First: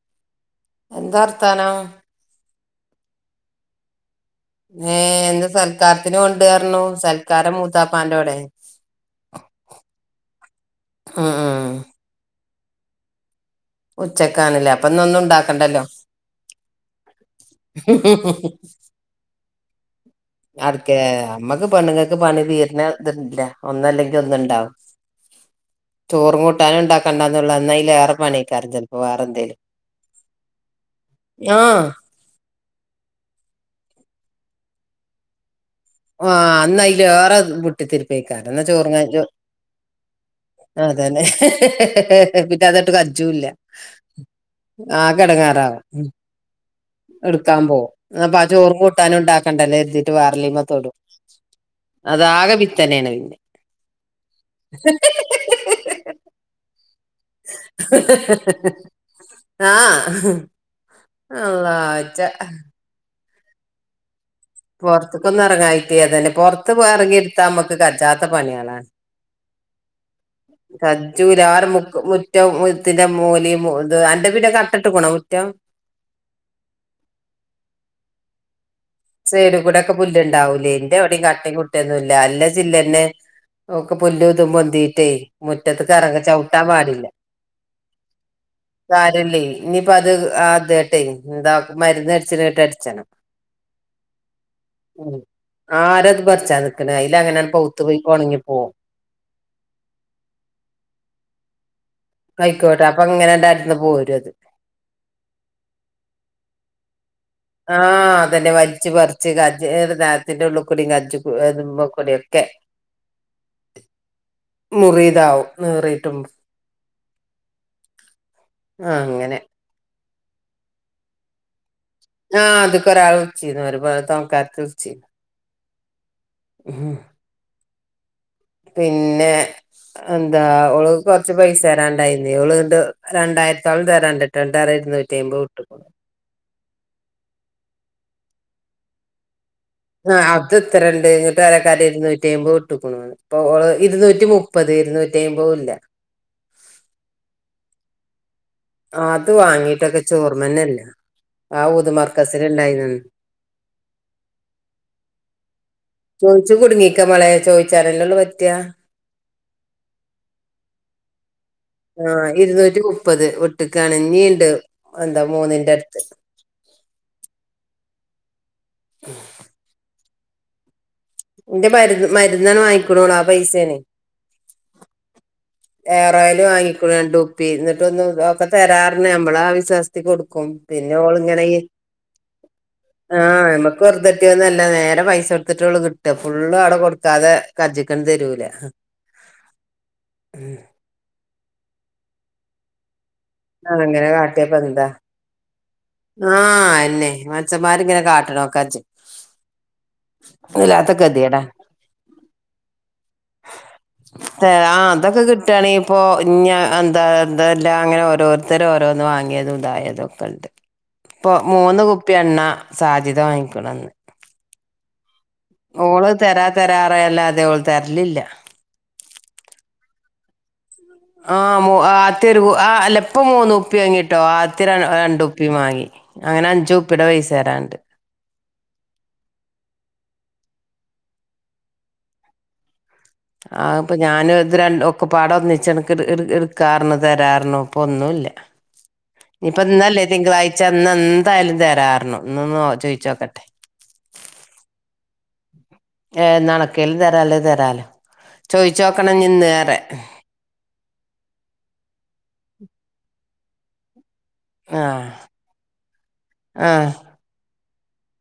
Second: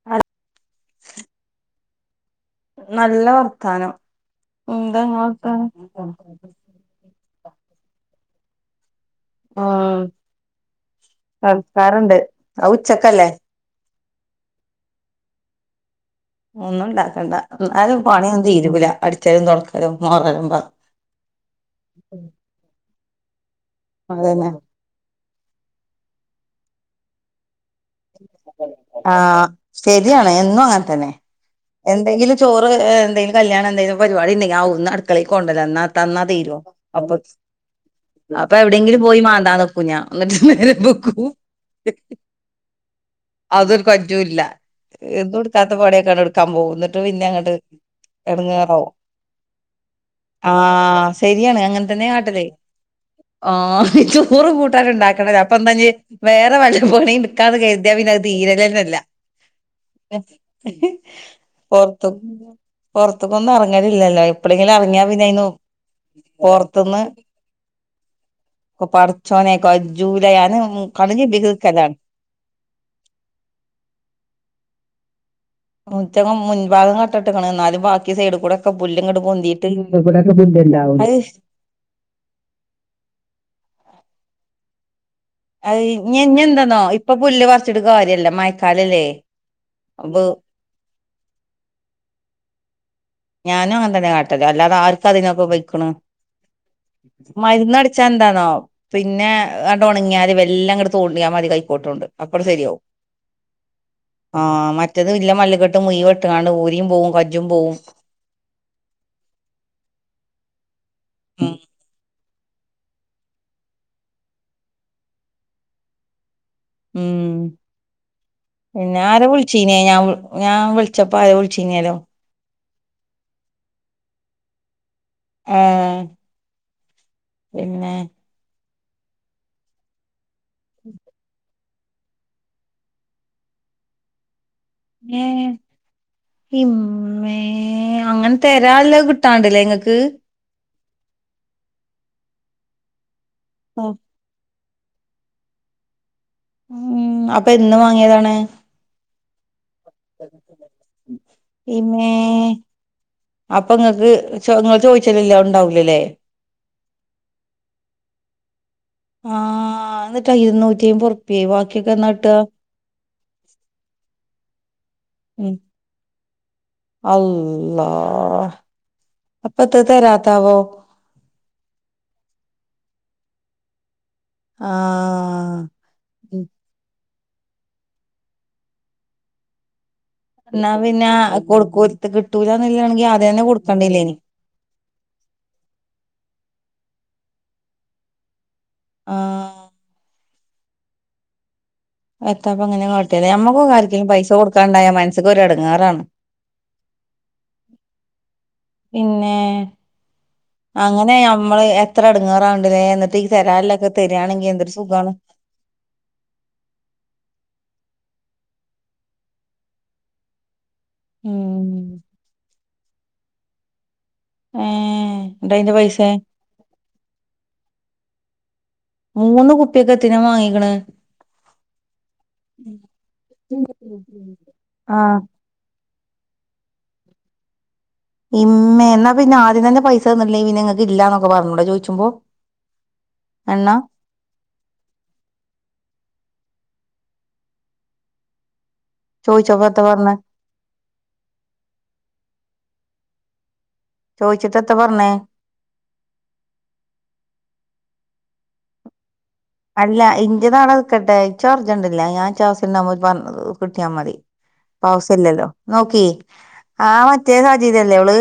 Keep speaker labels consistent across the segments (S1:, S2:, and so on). S1: അതെ
S2: എന്താ ർത്താനം?
S1: നല്ല വർത്താനം.
S2: ഏ
S1: എന്താ ഇങ്ങളെ
S2: ഇന്ന്
S1: വർത്താനം ഉം
S2: സൽക്കാരത്തിന് കൊണ്ടു പോയാരുന്നു. സൽക്കാരം മൂത്താപ്പാന്റെ വെടെ.
S1: ആ
S2: ഉം ഉം
S1: സൽക്കാരൊണ്ട്. അത് ഉച്ചക്കല്ലേ.
S2: ഉച്ചക്കാണല്ലേ അപ്പ ഇന്നൊന്നും ഉണ്ടാക്കണ്ടല്ലോ.
S1: ഒന്നും ഉണ്ടാക്കേണ്ട ഒന്നാത് പണിയൊന്നും തിരൂലാ. അടിച്ചാലും തൊടക്കലും മാറെല്.
S2: അടക്കേ നമ്മെക്ക് പെണ്ണുങ്ങക്ക് പണി തീരണ ഇതില്ല. ഒന്നല്ലെങ്കിൽ ഒന്ന്
S1: അതന്നെ
S2: ഉണ്ടാവും. ചോറും കൂട്ടാനൊണ്ടാക്ക്. കണ്ടെന്നുള്ള എന്നായില് ഏറെ പണിക്കെ അർജന്റ്. ചെലപ്പോ
S1: ആ
S2: വേറെന്തേലും.
S1: ശരിയാണ് എന്നും അങ്ങനെ തന്നെ
S2: ഞാ
S1: എന്തെങ്കിലും ചോറ് എന്തേലും കല്യാണ എന്തേലും പരിപാടി ഉണ്ടെങ്കിൽ ആ ഒന്ന് അടുക്കളേക്ക് കൊണ്ട് വെരാന്നാ തന്നാ
S2: ആ
S1: തീരുവോ? അപ്പോ
S2: അന്നതിലേറെ വിട്ടിത്തിരിപ്പേക്കാരൻ
S1: അപ്പൊ
S2: എന്നാ ചോറും
S1: എവിടെങ്കിലും
S2: കാ-
S1: പോയി
S2: ചോ-
S1: മാന്താ നിക്കൂ ഞാൻ. ഒര് നേരം പോക്ക്
S2: അതന്നെ [unintelligible]
S1: അതൊരു പരിച്ചോം ഇല്ല.
S2: ആ
S1: എന്നും എടുക്കാത്ത
S2: കിടങ്ങാറാവും ഉം.
S1: പണിയൊക്കാണ് എടുക്കാൻ പോകുന്നത്.
S2: എടുക്കാൻ പോം. അപ്പ ആ ചോറും കൂട്ടാനും ഒണ്ടാക്കേണ്ടല്ലോ എരുതിട്ട് വേറെലി
S1: ആഹ് ശരിയാണ് അങ്ങനെ തന്നെ കാട്ടല്.
S2: പിത്തനെയാണ് പിന്നെ
S1: ആഹ് ചോറും കൂട്ടാനും ഉണ്ടാക്കണം നമ്മ ഇപ്പ ഒന്നെങ്കി വേറെ വള്ളി പണിയെടുക്കാന്ന് കരുതിയാ പിന്നെത് തീരലേല്ലല്ല.
S2: ആ അള്ളാ
S1: പോർത്തു
S2: ച്ച.
S1: പൊറത്തേക്കൊന്നും എറങ്ങണില്ലല്ലേ.
S2: പൊറത്തേക്കൊന്ന് ഇറങ്ങായിട്ടിയേതന്നെ. പൊറത്ത് പോയ്
S1: പൊറത്ത്ന്ന്
S2: എറങ്ങി എടുത്താ നമ്മെക്ക് കച്ചാത്ത പണികളാണ്.
S1: ചോനേക്ക കജൂല യാണ് കടഞ്ഞി പിടിക്കുന്നോർക്കതാണ്.
S2: മുറ്റത്തിന്റെ മൂലയും ഇത് അന്റെ പിന്നെ കട്ടിട്ട് പോണം മുറ്റം.
S1: മുറ്റം മുൻ ഭാഗം കെട്ടെടുക്കണ്. എന്നാലും ബാക്കി സൈഡി കൂടെ. ഇപ്പം പുല്ലിങ്ങട്
S2: സൈഡിൽ
S1: പൊന്തീട്ട് [unintelligible]
S2: ഇവെടൊന്നുല്ല. അല്ല ചില്ലെന്നെ ഓക്ക് പുല്ലുതൂം മ്പോന്തീറ്റേ
S1: അത്
S2: മുറ്റത്ത്
S1: ഇഞ്ഞി
S2: കറങ്ങ
S1: ഇഞ്ഞി
S2: ചവിട്ടാൻ
S1: എന്താന്നോ
S2: പാടില്ല.
S1: ഇപ്പൊ പുല്ല് പറിച്ചിട്ട് കാര്യല്ല മഴക്കാലല്ലേ
S2: കാരില്ലി. ഇന്നിപ്പ അത്
S1: അപ്പൊ
S2: ആ അത് ട്ടെ ഇതാകുമ്പോ മരുന്ന് അടിച്ചിനേ കേട്ട് അടിച്ചേനം.
S1: ഞാനും അന്നരകാട് ട്ടല്ലാതെ ആർക്കാ അതിനൊക്കെ വെക്കുണു.
S2: ആരത് പറിച്ചാ നിക്കണെ അയില് അങ്ങനെയാണ്
S1: മരുന്ന്
S2: പൗത്ത് പോയി
S1: അടിച്ചാ
S2: ഒണങ്ങി
S1: എന്താന്നോ.
S2: പോവും
S1: പിന്നെ അട് ഒണങ്ങിയാല്. മെല്ലേയങ്ങ് തോണ്ടിയാൽ മതി കൈക്കോട്ടൊണ്ട്.
S2: കൈക്കോട്ട്. അപ്പൊ ഇങ്ങനെ എണ്ടായിടത്തുന്ന് പോരും അത്.
S1: ആഹ് മറ്റ് മറ്റേത് മള്ളിക്കെട്ടും കുഴിവെട്ടും അള്ള് ഊരിയും പോവും. കൽ
S2: ആഹ് അതന്നെ വലിച്ചു പറിച്ച് കജേടുതാൻ. ഇതിന്റെ ഉള്ളിൽ കൂടി
S1: ഉം
S2: ഇങ്ങാജുമ്പമ്മക്കെടിയെക്കെ. മുറിതാവും ന്നീറിട്ടൊണ്ട്.
S1: ഉം
S2: ആഹ്
S1: പിനാര
S2: അങ്ങനെ
S1: വിള്ച്ച്- പിനെ ഞാവ്ൾ ഞാവിൾച്ചപ്പോ ആരോ വിൾച്ചീനേലോ.
S2: ആഹ് ഇത്ക്കൊരാള് വിൾച്ചിര്ന്ന് ഒര് പോര തൊണക്കാര്ത്തി വിൾച്ചി-
S1: ആ ഹ്
S2: [inaudible]
S1: പിനെ
S2: പിനെ എന്താ ഓള്ക്ക്‌ കൊറച്ച് പൈസ തരാണ്ടായിനി- ഓള് ന്ന്ട്ട് രണ്ടായിരത്തോളം തരാൻ ണ്ട്ട്ടൊ ൻട്ട്റയാ ഇരുന്നൂറ്റി അയ്മ്പത്
S1: ഏഹ്
S2: വിട്ട്ക്കുണു.
S1: ഇമ്മേ അങ്ങനെ തെരാൻള്ളത് കിട്ടാണ്ട് ലെ ഇങ്ങക്ക്.
S2: ആ അത് ഇത്രണ്ട് ഇഞ്ഞി പെരക്കാരെ ഇരുന്നൂറ്റി അയ്മ്പത് വിട്ട് ക്കുണുന്ന് അപ്പൊ ഓള് ഇരുന്നൂറ്റി മുപ്പ- മുപ്പത് ഇരുന്നൂറ്റി അയ്മ്പതുല്ല.
S1: ഉം അപ്പെന്ന് വാങ്ങിയതാണ്.
S2: അത് വാങ്ങീട്ടൊക്കെ ച്ച് ഓർമ്മനല്ല.
S1: ഇമ്മേ അപ്പ ഇങ്ങക്ക് ചോ ങ്ങള് ചോയ്ച്ചലില്ല ഉണ്ടാവുലല്ലെ.
S2: ചോയ്ച്ചു കുടുങ്ങീക്ക മോളെ ചോയ്ച്ചാനല്ലേള്ളൂ പറ്റാ.
S1: ആഹ് ന്ന്ട്ട് അ ഇരുന്നൂറ്റി അയ്മ്പത് ഉർ പ്യെ വാ
S2: ആഹ് ഇരുന്നൂറ്റി മുപ്പത് വിട്ട്ക്കാണ് ഞ്ഞിണ്ട് എന്താ മൂന്നിന്റെട്ത്ത്.
S1: അള്ളാഹ് അപ്പത്താ തരാത്താവോ?
S2: ന്റെ മര്ന്ന് മര്ന്നാണ് വാങ്ങിക്കണോള് ആ പൈസേണെ.
S1: ആഹ്
S2: എയർ ഓയില് വാങ്ങിക്കുണു രണ്ട് കുപ്പി ന്ന്ട്ട് ഒന്ന് ത് ഒക്കെ തരാർഞ് നമ്മളാ വിശ്വാസത്തി കൊടുക്കു. ക്കും
S1: എന്നാ
S2: പിനെ
S1: പിന്നെ
S2: ഓളിങ്ങനെ ഈ
S1: കൊടുക്കോര്ത്ത് കിട്ടൂലന്നില്ലാണെങ്കി ആദ്യന്നെ
S2: ആഹ് നമ്മക്ക്
S1: കൊടുക്കണ്ടില്ലേനി
S2: വെർതെട്ട്യൊന്നല്ല നേരെ പൈസൊട്ത്. ത്ത്ട്ടൊള്ളൂ കിട്ട ഫുള്ളും അവടെ കൊടുക്കാതെ കജിക്കണ്ട് തരൂല.
S1: ആഹ്
S2: [unintelligible]
S1: എത്താപ്പങ്ങനെ കാട്ട്യാത് ഞമ്മക്കൊക്കെ
S2: ആഹ് അങ്ങനെ
S1: ആര്ക്കേലും പൈസ
S2: കാട്ടിയപ്പ എന്താ
S1: കൊടുക്കാണ്ടായ മനസ്സ് ക്കൊര് എടങ്ങേറാണ്.
S2: ആഹ് അയനെ മൻഷന്മാരിങ്ങനെ കാട്ട്ണോക്കാജ്ജ്‌.
S1: പിന്നെ അങ്ങനെ
S2: ഗതികേടാ
S1: ഞമ്മള് എത്ര എടങ്ങേറാവ്ണ്ട്ലേ ന്ന്ട്ട്- ത്തി തരാല്ലൊക്കെ തെരാണെങ്കി എന്തൊരു സുഖണ്.
S2: ട്ടാണെങ്കിപ്പോ ഞ് എന്താ എന്താല്ലാ ഇങ്ങനെ ഓരോര്ത്തരും ഓരോന്ന് വാങ്ങിയതും ഉണ്ടാ യതൊക്ക്‌ണ്ട്. പ്പൊ മൂന്ന്
S1: ഉം
S2: കുപ്പി എണ്ണ സാജിത വാങ്ങിക്ണ്ന്ന്.
S1: ഏഹ്
S2: ഓള് തരാ തരാറയല്ലാതെ ഓള് തെര് ലില്ല.
S1: മൂന്ന് കുപ്പിക്കെത്തിനാ വാങ്ങിക്ണ്.
S2: ആ മു ആത്യ ഒരു ആ അല്ലപ്പം മൂന്ന് കുപ്പി വാങ്ങിട്ടോ ആദ്യം ര
S1: ആഹ്
S2: രണ്ട് കുപ് പ്പി മാങ്ങി അങ്ങനെ അഞ്ച് കുപ്പിടെ പൈസ തരാണ്ട്.
S1: ഇമ്മേ ന്നാ പിനെ ആദ്യം തന്നെ പൈസ തന്നിട്ടില്ലെങ്കി നിങ്ങക്ക് ഇല്ലാന്നൊക്കെ പർഞ്ഞുടെ ചോയ് ച്ചുമ്പോ.
S2: അത് പറ്റ് ഞാന് ഇത് രണ്ടും ഒക്കെ പാടെ ഒന്നിച്ച് എനിക്ക് ഇട് ഇട് ഇട്ക്കാർഞ്ഞു തരാർഞ്ഞു ഇപ്പൊന്നുല്ല.
S1: ചോയ്ച്ചപ്പെത്ത പർന്.
S2: ച്ച് എന്ന് എന്തായ്ലും തരാർന്നു ഇന്നൊന്ന് ചോയ്ച്ചോക്കട്ടെ.
S1: ചോയ്ച്ചിട്ടെത്ത പർന്.
S2: ഏ ന്നണക്കൽ തരാള്ളെയ് തരാലൊ ചോയ്ച്ചോക്കണം ഇഞ് നിന്ന്ർ-
S1: അല്ല ഇന്റെതാടെ നിക്കട്ടെ ച്ചിർജണ്ടില്ല ഞാൻ ച്ചി ആവശ്യം ണ്ടാവുബോ പർനതു കിട്ട്യാ മതി.
S2: ആ
S1: ആവ്ഷില്ലല്ലോ നോക്കി ആ മറ്റേ സാജിതല്ലേ ഓള്.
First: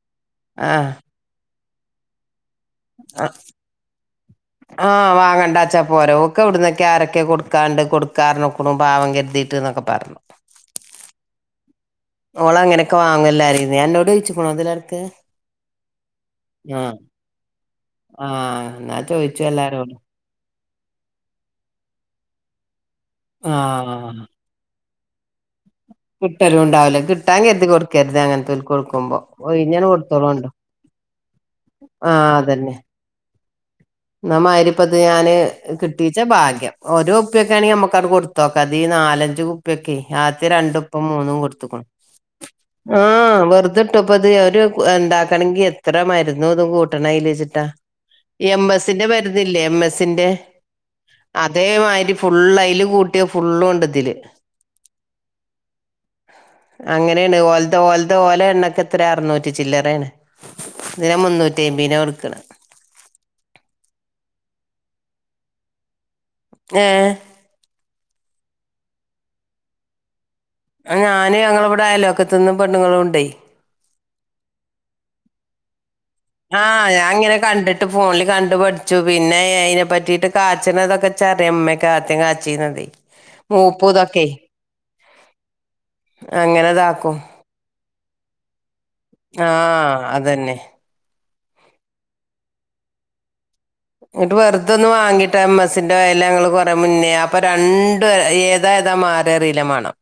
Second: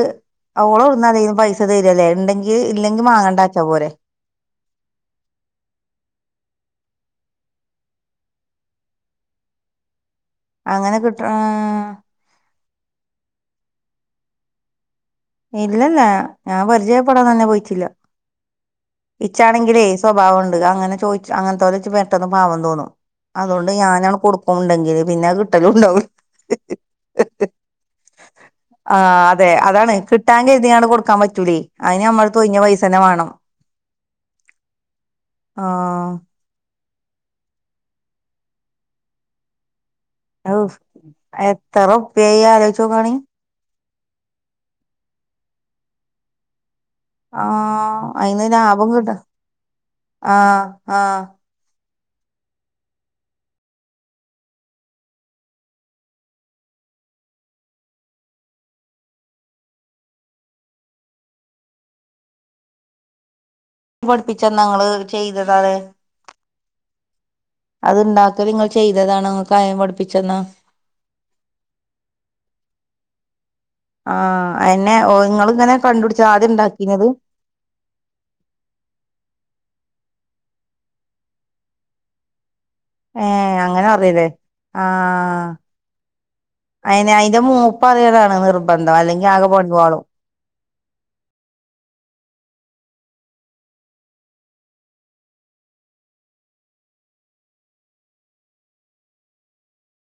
S2: ആ
S1: ഓളോവ്ടന്നാ യ്ന്ന് പൈസ തരല്ലേ ണ്ടങ്കിൽ ഇല്ലെങ്കിൽ വാങ്ങേണ്ടാച്ചാ പോരെ.
S2: ആഹ് വാങ്ങണ്ടാച്ചാ പോരോ ഓക്ക്‌ എവിടുന്നൊക്കെ ആരൊക്കെ കൊടുക്കാണ്ട് കൊടുക്കാർഞ്ക്കുണു പാവം കരുതി. ട്ട് ന്നൊക്കെ പർഞ്ഞു.
S1: അങ്ങനെ കിട്ട്ണ
S2: ഓള് അങ്ങനൊക്കെ വാങ്ങു എല്ലാരെന്നും അന്നോട് ചോയ്ച്ചിക്ക്ണോ ഇതിനെട്ക്ക്
S1: ഇല്ലല്ല ഞാൻ പരിചയപ്പെടാൻ തന്നെ പോയിട്ടില്ല
S2: ആ ന്നാ
S1: ഇച്ചാണെങ്കിലേ സ്വഭാവം ഇണ്ട് അങ്ങനെ ചോയിച അങ്ങൻത്തൊലെ ഇച്ച് പെട്ടന്ന് പാവം തോന്നും അതുകൊണ്ട് ഞാനാണ്
S2: ആഹ്
S1: കൊടുക്കും ഇണ്ടെങ്കില് പിന്നെ കിട്ടലും ഉണ്ടാവൂല
S2: കിട്ടലും ഇണ്ടാവൂല കിട്ടാൻ കര്തി കൊടുക്കര്ത് അങ്ങൻത്തോൽക്ക്
S1: ആ
S2: കൊടുക്കുമ്പോ ഒഴിഞാണ്ട് കൊടുത്തോളോണ്ടു
S1: ക്കാം പറ്റൂലേ അഴിന് ഞമ്മള അട്ത്ത് ഒഴിഞ്ഞ പൈസന്നെ വാണം
S2: ന്നാമായിരിപ്പത് ഞാന്
S1: ആ
S2: കിട്ടീച്ച ഭാഗ്യം ഒരോ കുപ്പ്യക്കെ ആണെങ്കില് നമുക്ക് ആണ്ട് കൊടുത്തോക്കാ ഇത് ഈ നാലഞ്ച് പ്പക്കെ ആദ്യ
S1: ഔ
S2: രണ്ടും ഇപ്പം മൂന്നും
S1: എത്ര
S2: കൊടുത്ത്ക്ക്ണ്
S1: ഉറുപ്പ്യായി ആലോചിച്ച്
S2: ആ
S1: നോക്കാണി
S2: വെർതെ ട്ടപ്പത് ഒരു ഇണ്ടാക്കണെങ്കി എത്ര മര്ന്നും ഇതും കൂട്ടണം
S1: ആ
S2: അയില്ചിട്ടാ
S1: അതിന്
S2: എം
S1: ലാഭം
S2: എസി ന്റെ
S1: കിട്ട
S2: മര്ന്നില്ലേ എം എസി ന്റെ
S1: ആ ആ
S2: അ അതേമായിരി ഫുള്ള് അയില് കൂട്ടിയ ഫുള്ളും ഇണ്ട് ഇതില് അങ്ങനെണ് ഓൽതൊ ഓൽതൊ ഓല എണ്ണക്കെ എത്ര അറുന്നൂറ്റി ചില്ലറേണ് ഇതിന് മുന്നൂറ്റി അയ്മ്പേന കൊട്ക്ക്ണ
S1: പഠിപ്പിച്ചന്നാ ങ്ങള് ചെയ്തത അതെ
S2: ഏ
S1: അത്ണ്ടാക്കല് ഇങ്ങൾ ചെയ്തതാണോ ഇങ്ങക്ക് ആരേം പഠിപ്പിച്ചന്നാ
S2: ആ ഞാന് ഞങ്ങള ഇവടെ അയലോക്കത്ത്ന്ന് പെണ്ണ്ങ്ങളും ഇണ്ടേ
S1: ആ അ എന്നെ ഓ ഇങ്ങള് ഇങ്ങനെ കണ്ടുപിടി
S2: ആ ഞാങ്ങനെ കണ്ട്ട്ട് ഫോൺല് കണ്ടു പഠിച്ചു പിന്നെ അയിനെ പറ്റിയിട്ട് കാച്ണതൊക്കെ ഇച്ചറിയ ഇമ്മേക്കെ [unintelligible] ചീനതെ
S1: ഏ അങ്ങനെ അറിയ ലെ ആ
S2: അങ്ങനെ
S1: അയിന്
S2: ഇതാക്കും
S1: അയിന്റെ മൂ പ്പറിയലാണ് നിർബന്ധം അല്ലെ
S2: ആ അതന്നെ ന്നട്ട് വെർതൊന്ന് വാങ്ങിട്ട് എം എസി ന്റെ ഓയല് ഞങ്ങള് കൊറ മുന്നേ അപ്പ രണ്ടു ഏതാ ഏതാ മാ ക്കറീല മണം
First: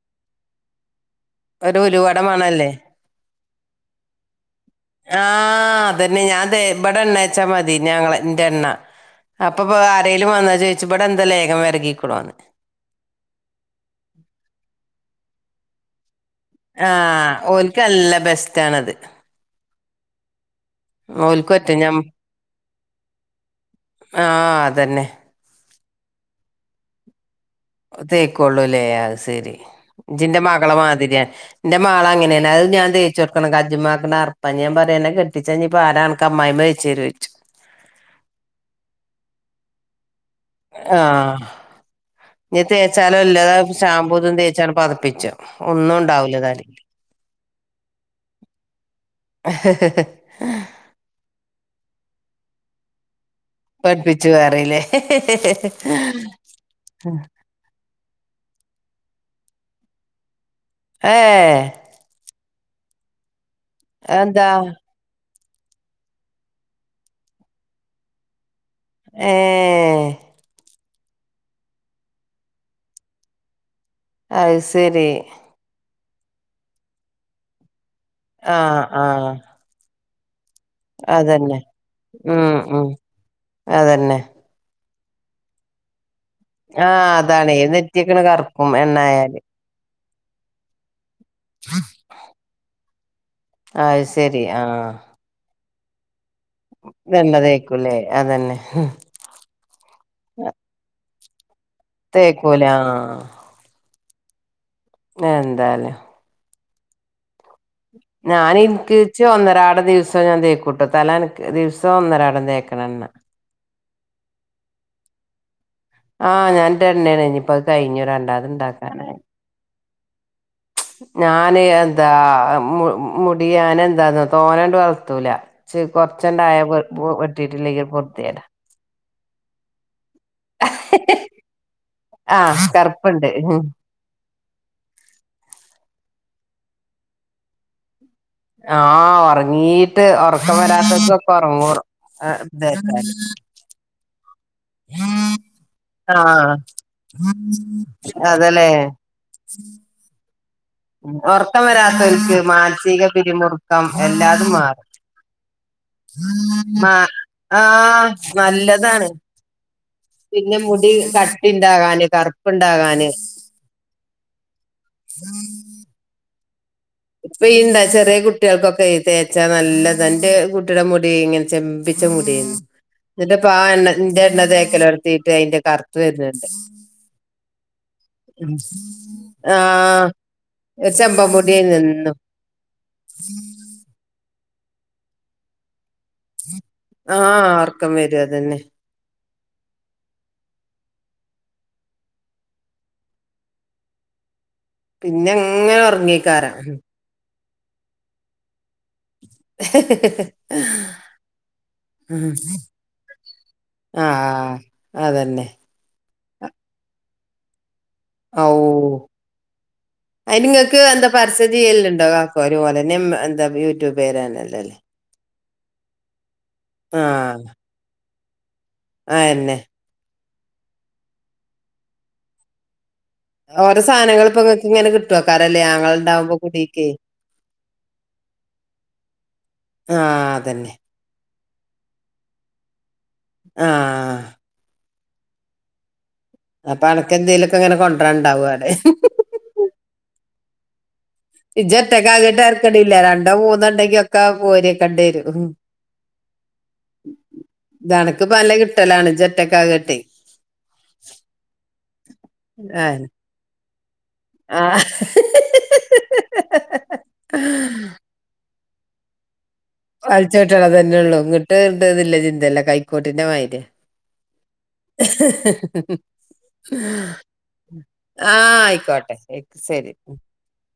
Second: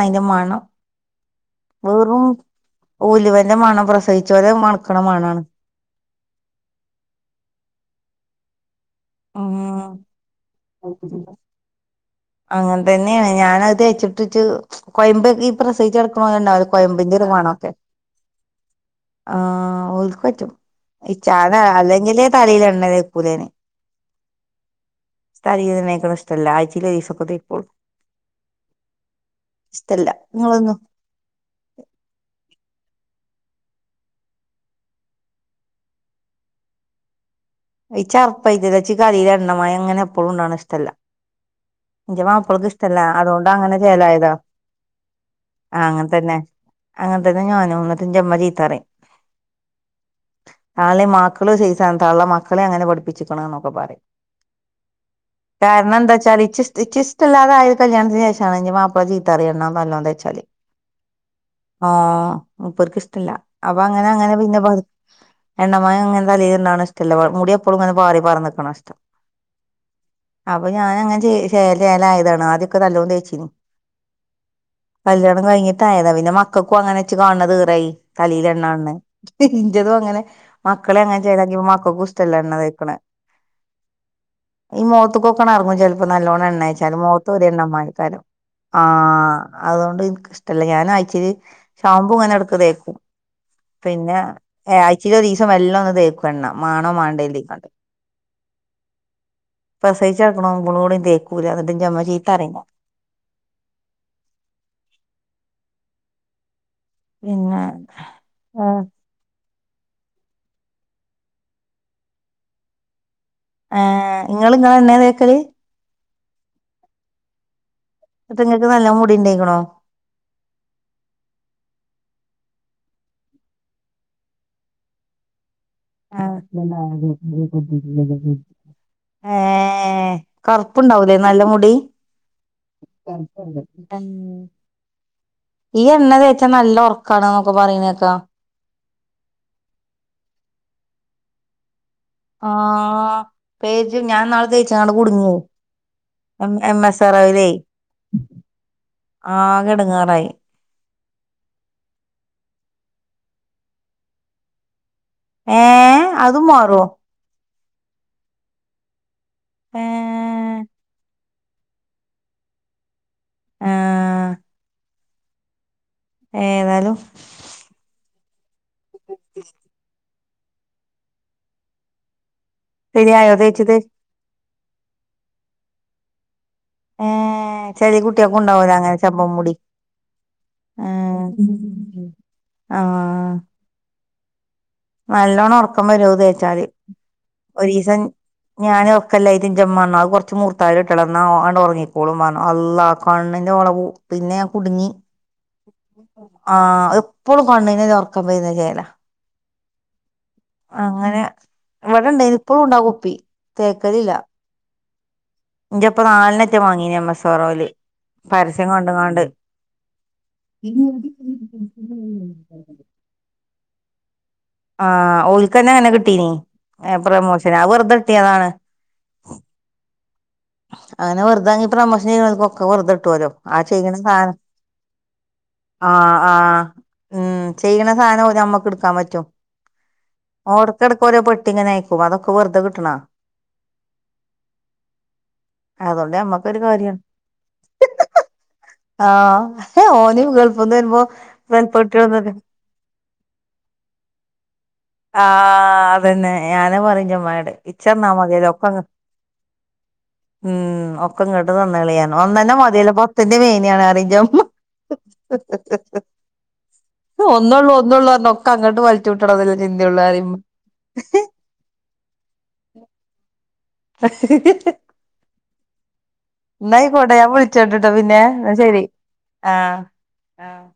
S1: അയിന്റെ മണം
S2: ഒരു ഉലുവയുടെ
S1: വെറും
S2: മണല്ലേ
S1: ഉലുവന്റെ മണം പ്രസവിചോലെ മൺക്ക്ണ മണാണ്
S2: ആഹ് അതന്നെ ഞാത് ഇബടെ എണ്ണേച മതി ഞങ്ങള ന്റെ എണ്ണ അപ്പ പ്പൊ ആരെലും വന്നാ ചോയിച്ചും ഇബടെ എന്താ ലേഖം വര്ഗിക്ക്ണോന്ന്
S1: അങ്ങൻ തന്നെണ് ഞാൻ അത് തെച്ച്ട്ട് ഇച്ച് കോയമ്പ് ഈ പ്രസവിച്ചട്ക്ക്ണോല്
S2: ആ ഓൽക്ക് നല്ല ബെസ്സ് ആണ്ത്
S1: ആ ഓൽക്ക് പറ്റും ഈ
S2: ഓൽക്ക്
S1: [unintelligible]
S2: പറ്റും ഞാൻ
S1: അല്ലെങ്കിലേ തലയില് എണ്ണ തേക്കൂല ഞാന്
S2: ആ അതന്നെ
S1: തലേല് എണ്ണ തേക്ക്ണ ഇഷ്ടല്ല ആഴ്ചേല് ഒരീസൊക്കെ തെക്കൊള്ളൂ
S2: തേക്കൊള്ളൂ ലെ അയ് സരി
S1: ഇഷ്ടല്ല
S2: ഇജ്ജ് ഇന്റ മകള
S1: നിങ്ങളൊന്നും
S2: മാതിരിയാ ഇന്റെ മാളങ്ങനെണ് അത് ഞാ തേച്ചൊട്ക്കണം കജ്ജ്മാക്ക്ണ അർപ്പ ഞാൻ പറിം അന്നേ കെട്ടിച്ച ഇഞ് പ്പ ആരാ ക്ക അമ്മായിമ്മ തെച്ചോരോയ്ച്ചും
S1: ഇച്ച് അർപ്പാ [unintelligible] ഇച്ച് തലേല് എണ്ണ മയങ്ങനെ എപ്പളും ഇണ്ടാവ്ണ ഇഷ്
S2: ആ ഇഞ്
S1: ഇഷ്ടല്ല
S2: തേച്ചാലും
S1: അതുകൊണ്ട്
S2: എല്ലതും
S1: അങ്ങനെ
S2: ഷാംമ്പൂ
S1: ചേലായതാ
S2: തും തേച്ചാണ്ട് പതപ്പിച്ച ഒന്നു ഉണ്ടാവൂല തലേല്
S1: അങ്ങൻ തന്നെ ഞാനും ന്നട്ട് ഇന്റെ ഇമ്മ ചീത്തറിം
S2: അ
S1: തള്ളീം മക്കളു ഒരു സൈസാണ് തള്ള മക്കളെ അങ്ങനെ പഠി പ്പിച്ചിക്ക്ണ് ന്നൊക്കെ പറിം
S2: പഠിപ്പിച്ചു പറയില്ലേ
S1: കാര്ണംന്താ ച്ചാല് ഇച്ച് ഇഷ് ഇച്ച് ഇഷ്ടല്ലാതെ ആയെ കല്യാൺത്തിന് ശേഷാണ് ഇന്റെ മാപ്പള ചീത്തറിം എണ്ണ നല്ലോം തേച്ചാല്
S2: ഏഹ്
S1: ആഹ് മുപ്പർക്ക് ഇഷ്ടമല്ല അപ്പൊ അങ്ങനെ അങ്ങനെ
S2: എന്താ
S1: പിന്നെ പ എണ്ണമയും അങ്ങെന്ത തലില് ഇണ്ടക്ക്ണത് ഇഷ്ടല്ല മുടിയപ്പോും ഇങ്ങനെ പാറി പറാന്ന് നിക്ക്ണാ ഇഷ്ടം
S2: ഏ
S1: അപ്പ ഞാന അങ്ങന ശേല ആയതാണ് ആദ്യൊക്കെ നല്ലോ തേച്ചിന്നു
S2: അത് ശരി
S1: കല്യാണം കഴിഞ്ഞിട്ടായതാ പിന്നെ മക്കൾക്കും അങ്ങനെ ഇച്ച് കാണ് ണ ത് ഈറായി തലല്
S2: ആ
S1: എണ്ണ കാണ്
S2: ആ
S1: ണത് ഇറ്റതും അങ്ങനെ മക്കളെ അങ്ങനെ ചെലാക്കി
S2: അതന്നെ
S1: ഇപ്പം മക്കൾക്കും ഇഷ്ടല്ല എണ്ണ
S2: ഉം ഉം
S1: തേക്ക്ണത്
S2: അതന്നെ
S1: ഈ മുഖത്ത് കൊക്കെ ഇറങ്ങും ചിലപ്പോ നല്ലോണ്ണം
S2: ആ
S1: എണ്ണയച്ചാല് മുഖത്ത് ഒര്.
S2: അതാണ്
S1: എണ്ണമയം
S2: നെറ്റിയൊക്കണ്
S1: ആയക്കാരം
S2: കറുക്കും
S1: ആഹ്
S2: എണ്ണായാല്
S1: അതുകൊണ്ട് എനിക്കിഷ്ടമല്ല ഞാന് ആയ്ച്ചോല് ഷാമ്പൂ ഇങ്ങനെ എടക്ക് തേക്കും
S2: അത്
S1: പിന്നെ
S2: ശരി ആ
S1: ആഴ്ച്ചില് ഒരുദിവസോ വല്ലോ ഒന്ന് തേക്കും എണ്ണ മാണോ
S2: എണ്ണ തേക്കുലേ അതെന്നെ
S1: പ്രസവിച്ചു കിടക്കുന്നബളോടും തേക്കൂല എന്നിട്ട് ഇന്റെ ഉമ്മ ചീത്ത പറയും എന്നെ
S2: ആഹ് എന്താലേ
S1: പിന്നെ
S2: ഞാൻ
S1: ഏഹ്
S2: എനിക്ക് ഇച്ച് ഒന്നരാടം ദിവസം ഞാൻ തേക്കൂട്ടോ തല നനക്ക് ദിവസവും ഒന്നരാടം തേക്കണം എണ്ണ
S1: ഏ നിങ്ങള് ഇങ്ങളെ എണ്ണ തേക്കല്
S2: ആഹ് ഞാൻ ഇന്റെ എണ്ണാണ് ഇനിപ്പത് കഴിഞ്ഞ് രണ്ടാമത് ഇണ്ടാക്കാന് ആയിന്
S1: ആയ്ക്ക്ണോ
S2: ഞാന് എന്താ മു മുടി യാന് എന്താന്നെ തോന്നേണ്ട് വളർത്തൂല ച്ച്
S1: ആഹ്
S2: കൊറച്ചെണ്ടായ വെട്ടിട്ടില്ലെങ്കിൽ പൊർത്തേടാ
S1: ഏഹ് കറുപ്പണ്ടാവുല്ലേ നല്ല മുടി
S2: ആഹ് കറുപ്പുണ്ട്
S1: കറുപ്പ് ഇണ്ട് ഉം ഈ എണ്ണ തേച്ചാല് നല്ല ഒർക്കാണ് എന്നൊക്കെ പറയുന്നേക്കാ
S2: ആഹ് ഒറങ്ങീട്ട് ഉറക്കം വരാത്തെൽ ഒക്കെ ഒറങ്ങൂ
S1: ആഹ് പേച്ചു ഞാൻ ഇനാള് തേച്ചങ്ങാണ്ട് കുടുങ്ങി എ
S2: ആഹ്
S1: എം എസ് ആറിലേ
S2: അതല്ലേ
S1: ആകെ ഇടങ്ങാറായി
S2: ഒർക്കം വരാത്തവർക്ക് മാനസിക പിരിമുറുക്കം എല്ലാതും മാറും
S1: ഏ അതും മാറോ
S2: മാ ആഹ് നല്ലതാണ്
S1: ഏ
S2: പിന്നെ മുടി ക കട്ടി ഉണ്ടാകാന് കറുപ്പ് ഉണ്ടാകാന്
S1: ആഹ്
S2: ഉം
S1: ഏതായാലും
S2: ഇപ്പണ്ടാ ചെറിയ കുട്ടികൾക്കൊക്കെ തേച്ചാ നല്ലതാ ഇന്റെ കുട്ടിയുടെ മുടി ഇങ്ങനെ ചെമ്പിച്ച മുടി
S1: ശരിയായോ
S2: എന്നിട്ടപ്പ ആ
S1: തേച്ചത്
S2: എണ്ണ ഇന്റെ എണ്ണതേക്കലോട് ങ്ങിട്ട് അതിന്റെ കറുത്ത് വരുണ്
S1: ഏ ചെല കുട്ടികൾക്കും
S2: ഉണ്ട്
S1: ഉണ്ടാവൂലോ അങ്ങനെ ചെമ്പൻ മുടി
S2: ആഹ് ഒര് ചെമ്പൻ
S1: ആഹ്
S2: മുടി ആയി
S1: ആഹ് നല്ലോണ്ണം ഒറക്കുമ്പോരും അത് തേച്ചാല്
S2: ആഹ്
S1: ഒരു
S2: ഉറക്കം
S1: ദിവസം
S2: വരും അതന്നെ
S1: ഞാന് ഉറക്കമില്ലായിട്ട് ഇന്റ ഉമ്മ പറഞ്ഞു അത് കുറച്ച് മൂർത്തായില്. ഇട്ടാള ഇന്നാ അണ്ട് ഉറങ്ങിക്കോളും അള്ളാ കണ്ണിന്റെ പോള പൂ പിന്നെ കുടുങ്ങി
S2: പിന്നെ അങ്ങനെ ഉറങ്ങിക്കാരം
S1: ആ എപ്പോഴും കണ്ണ്ന് ഒറക്കം വരുണ ചേലാ അങ്ങനെ ഇവിടെ
S2: ആഹ്
S1: ഇണ്ടായിന് ഇപ്പളും ഉണ്ടാ കുപ്പി
S2: ആഹ് അത് തന്നെ
S1: ഇന്റെ ഇപ്പ നാലെണ്ണം വാങ്ങീനീ എമ്മസോറോല് പരസ്യം കണ്ടങ്ങാണ്ട്
S2: അയ് നിങ്ങൾക്ക് എന്താ പരസ്യ ചെയ്യല്ലുണ്ടോ കാക്കോ ഓര് തന്നെ എന്താ യൂട്യൂബ് കാര് ആണല്ല
S1: ആഹ് ഓൽക്കന്നെ അങ്ങനെ കിട്ടീനി പ്രൊമോഷന് വെറുതെ കിട്ടിയതാണ്
S2: ആയ് തന്നെ
S1: അങ്ങനെ വെറുതെ വാങ്ങിപ്രമോഷൻ ചെയ്യുണോൽക്ക് ഒക്കെ വെറുതെ കിട്ടു വല്ലേ
S2: ഓരോ സാനങ്ങള് ഇപ്പൊങ്ങക്ക് ഇങ്ങനെ കിട്ടോ ക്കാരല്ലേ
S1: ആഹ്
S2: അങ്ങളണ്ടാവുമ്പോ
S1: ആഹ്
S2: കുടീക്ക്
S1: ഉം ചെയ്യണ സാനം ഓര് നമ്മക്ക് എടുക്കാൻ പറ്റു
S2: ആഹ് അതന്നെ
S1: കൊറെ പെട്ടി ഇങ്ങനെ ആയക്കു അതൊക്കെ വെറുതെ കിട്ടണ
S2: ആഹ്
S1: അതൊണ്ട് നമ്മ
S2: അപ്പൊ അനക്കെന്തേലൊക്കെങ്ങനെ കൊണ്ടരാന്ണ്ടാവു അലെ
S1: ആഹ് ഓന് ഗൾഫിന്ന് വരുമ്പോ
S2: ഇജറ്റക്ക
S1: പെട്ടികൊണ്ടന്ന്
S2: ആകിട്ട് ഇരക്കണ്ടല്ല രണ്ടോ മൂന്നോ ഉണ്ടെങ്കി ഒക്കെ പോര്
S1: ആഹ് അതന്നെ ഞാന പറഞ്ഞ് മ്മായോട്
S2: ഇത്
S1: ഇച്ചന്നാ
S2: അനക്കിപ്പോ നല്ല
S1: മതിനുലൊക്കെ
S2: കിട്ടലാണ് ഇജ്ജ് ഒറ്റക്കാകട്ടെ
S1: ഉം ഒക്കെ ഇങ്ങോട്ട് തന്നളിയാന ഒന്നന്നെ മതില്ല പത്തിന്റെ മേനിയാണറി ജ്ജും
S2: ആഹ്
S1: ഒന്നുള്ളൂ ഒന്നള്ളൂ പറഞ്ഞ് ഒക്കെ അങ്ങട്ട് വലിച്ചു വിട്ടണല്ലേ
S2: വലിച്ച വെട്ടുള്ളതന്നുള്ളു ഇങ്ങിട്ട്തില്ല ചിന്തല്ല കൈക്കോട്ടിന്റെ മാരിയാ
S1: [inaudible]
S2: [inaudible]
S1: എന്നായിക്കോട്ടെ ഞാൻ വിളിച്ചോണ്ടിട്ടോ എന്നാ
S2: ആ
S1: ശെരി
S2: ആയിക്കോട്ടെ
S1: ആഹ്
S2: ശരി
S1: ആഹ്